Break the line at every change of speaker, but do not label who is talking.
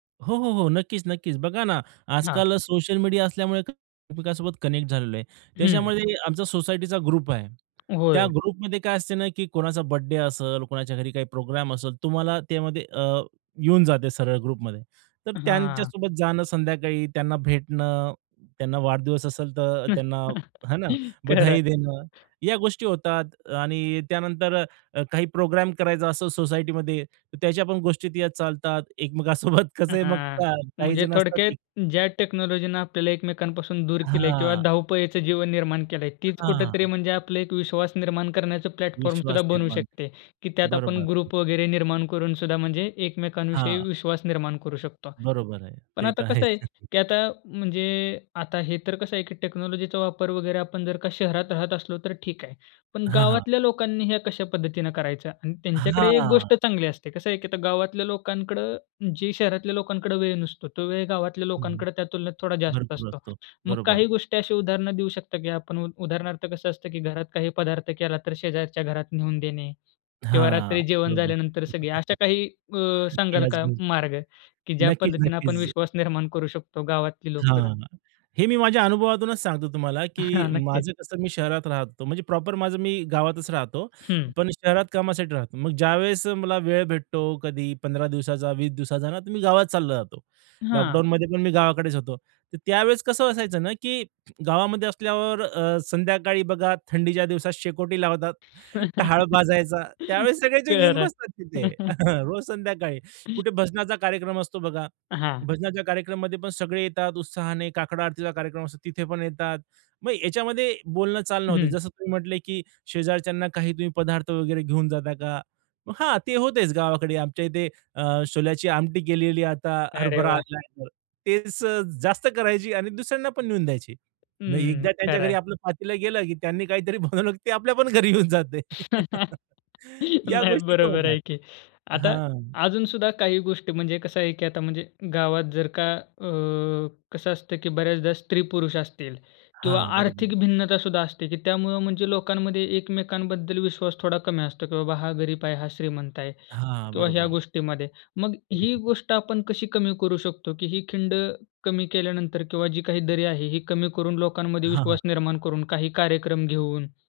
हो, हो, हो. नक्कीच, नक्कीच. बघा ना
हां.
आजकाल सोशल मीडिया असल्यामुळे एकमेकांसोबत कनेक्ट झालेलो आहे.
हं.
त्याच्यामध्ये आमचा सोसायटीचा ग्रुप आहे. त्या
होय.
ग्रुपमध्ये काय असते ना, की कोणाचा बर्थडे असेल, कोणाच्या घरी काही प्रोग्राम असेल, तुम्हाला त्यामध्ये, अ येऊन जाते सरळ ग्रुपमध्ये. तर
हां.
त्यांच्यासोबत जाणं संध्याकाळी, त्यांना भेटणं, त्यांना वाढदिवस असेल, तर त्यांना हे ना,
खरं आहे.
बधाई देणं, या गोष्टी होतात. आणि त्यानंतर काही प्रोग्राम करायचा असो सोसायटीमध्ये, तर त्याच्या पण गोष्टी त्यात चालतात एकमेकांसोबत कसं आहे मग
हां.
का काही
म्हणजे
जण असतात
थोडक्यात
जी
ज्या टेक्नॉलॉजीनं आपल्याला एकमेकांपासून दूर केलं आहे किंवा
हां.
धावपळीच जीवन निर्माण केलं आहे, तीच कुठेतरी
हां.
म्हणजे आपलं एक विश्वास निर्माण करण्याचं प्लॅटफॉर्मसुद्धा
विश्वास
बनू
निर्माण
शकते, की
करणे,
त्यात
बरोबर
आपण
हं.
ग्रुप वगैरे निर्माण करून सुद्धा म्हणजे एकमेकांविषयी
हां.
विश्वास निर्माण करू शकतो.
बरोबर आहे.
पण
ते
आता
तर
कसं
आहेच.
आहे, की आता म्हणजे आता हे तर कसं आहे, की टेक्नॉलॉजीचा वापर वगैरे आपण जर का शहरात राहत असलो तर ठीक आहे. पण
हां, हां.
गावातल्या लोकांनी हे कशा पद्धतीने करायचं. आणि त्यांच्याकडे 1
हां.
गोष्ट चांगली असते. कसं आहे, की आता गावातल्या लोकांकडं, जे शहरातल्या लोकांकडे वेळ नसतो, तो वेळ गावातल्या
हं, हं.
लोकांकडे त्या तुलनेत थोडा जास्त
भरपूर
असतो.
असतो.
मग काही
बरोबर.
गोष्टी अशी उदाहरण देऊ शकता, की आपण उदाहरणार्थ कसं असतं, की घरात काही पदार्थ केला, तर शेजारच्या घरात नेवून देणे. किंवा
हां.
रात्री जेवण
बरोबर.
झाल्यानंतर सगळे अशा काही अ, सांगाल का
[unintelligible]
मार्ग? की ज्या
नक्कीच,
पद्धतीने आपण
नक्कीच.
विश्वास निर्माण करू शकतो गावातली लोकसुद्धा?
हां. हे मी माझ्या अनुभवातूनच सांगतो तुम्हाला, की
हां. नक्कीच.
माझं कसं मी शहरात राहत होतो. म्हणजे प्रॉपर माझं मी गावातच राहतो.
हं.
पण शहरात कामासाठी राहतो. मग ज्यावेळेस मला वेळ भेटतो कधी 15 दिवसाचा, 20 दिवसाचा ना, तर मी गावात चालला जातो.
हां.
लॉकडाउनमध्ये पण मी गावाकडेच होतो. तर त्यावेळेस कसं असायचं ना, की गावामध्ये असल्यावर अ, संध्याकाळी बघा थंडीच्या दिवसात शेकोटी लावतात, टहाळ भाजायचा. त्यावेळेस सगळेजण येऊन
खरं आहे.
बसतात तिथे, रोज संध्याकाळी. कुठे भजनाचा कार्यक्रम असतो, बघा.
अ, हां.
भजनाच्या कार्यक्रममध्ये पण सगळे येतात उत्साहाने, काकड आरतीचा कार्यक्रम असतो तिथे पण येतात. मग याच्यामध्ये बोलणं, चालणं होत.
हं.
जसं तुम्ही म्हटले, की "शेजारच्यांना काही तुम्ही पदार्थ वगैरे घेऊन जाता का?" मग हां, ते होतेच गावाकडे आमच्या इथे अ, छोल्याची आमटी केलेली आहे. आता
अरे
हरभरा
वाह!
आलाय तर. तेच अ, जास्त करायची आणि दुसऱ्यांना पण नेऊन द्यायची. मग
हम्म,
एकदा त्यांच्या
खरं
घरी
आहे.
आपलं पातील गेलं, की त्यांनी काहीतरी बनवलं, की ते आपल्या पण घरी येऊन जाते. या
नाही,
गोष्टी पण
बरोबर
होतात.
आहे की. आता
हां.
अजून सुद्धा काही गोष्टी म्हणजे कसं आहे, की आता म्हणजे गावात जर का अ कसं असतं, की बऱ्याचदा स्त्री-पुरुष असतील किंवा
हां. बरोबर.
आर्थिक भिन्नतासुद्धा असते, की त्यामुळं म्हणजे लोकांमध्ये एकमेकांबद्दल विश्वास थोडा कमी असतो, की "बाबा, हा गरीब आहे, हा श्रीमंत आहे."
हां.
किंवा ह्या
बरोबर.
गोष्टीमध्ये. मग ही गोष्ट आपण कशी कमी करू शकतो? की ही खिंड कमी केल्यानंतर किंवा जी काही दरी आहे, ही कमी करून लोकांमध्ये
हां,
विश्वास
हां.
निर्माण करून काही कार्यक्रम घेऊन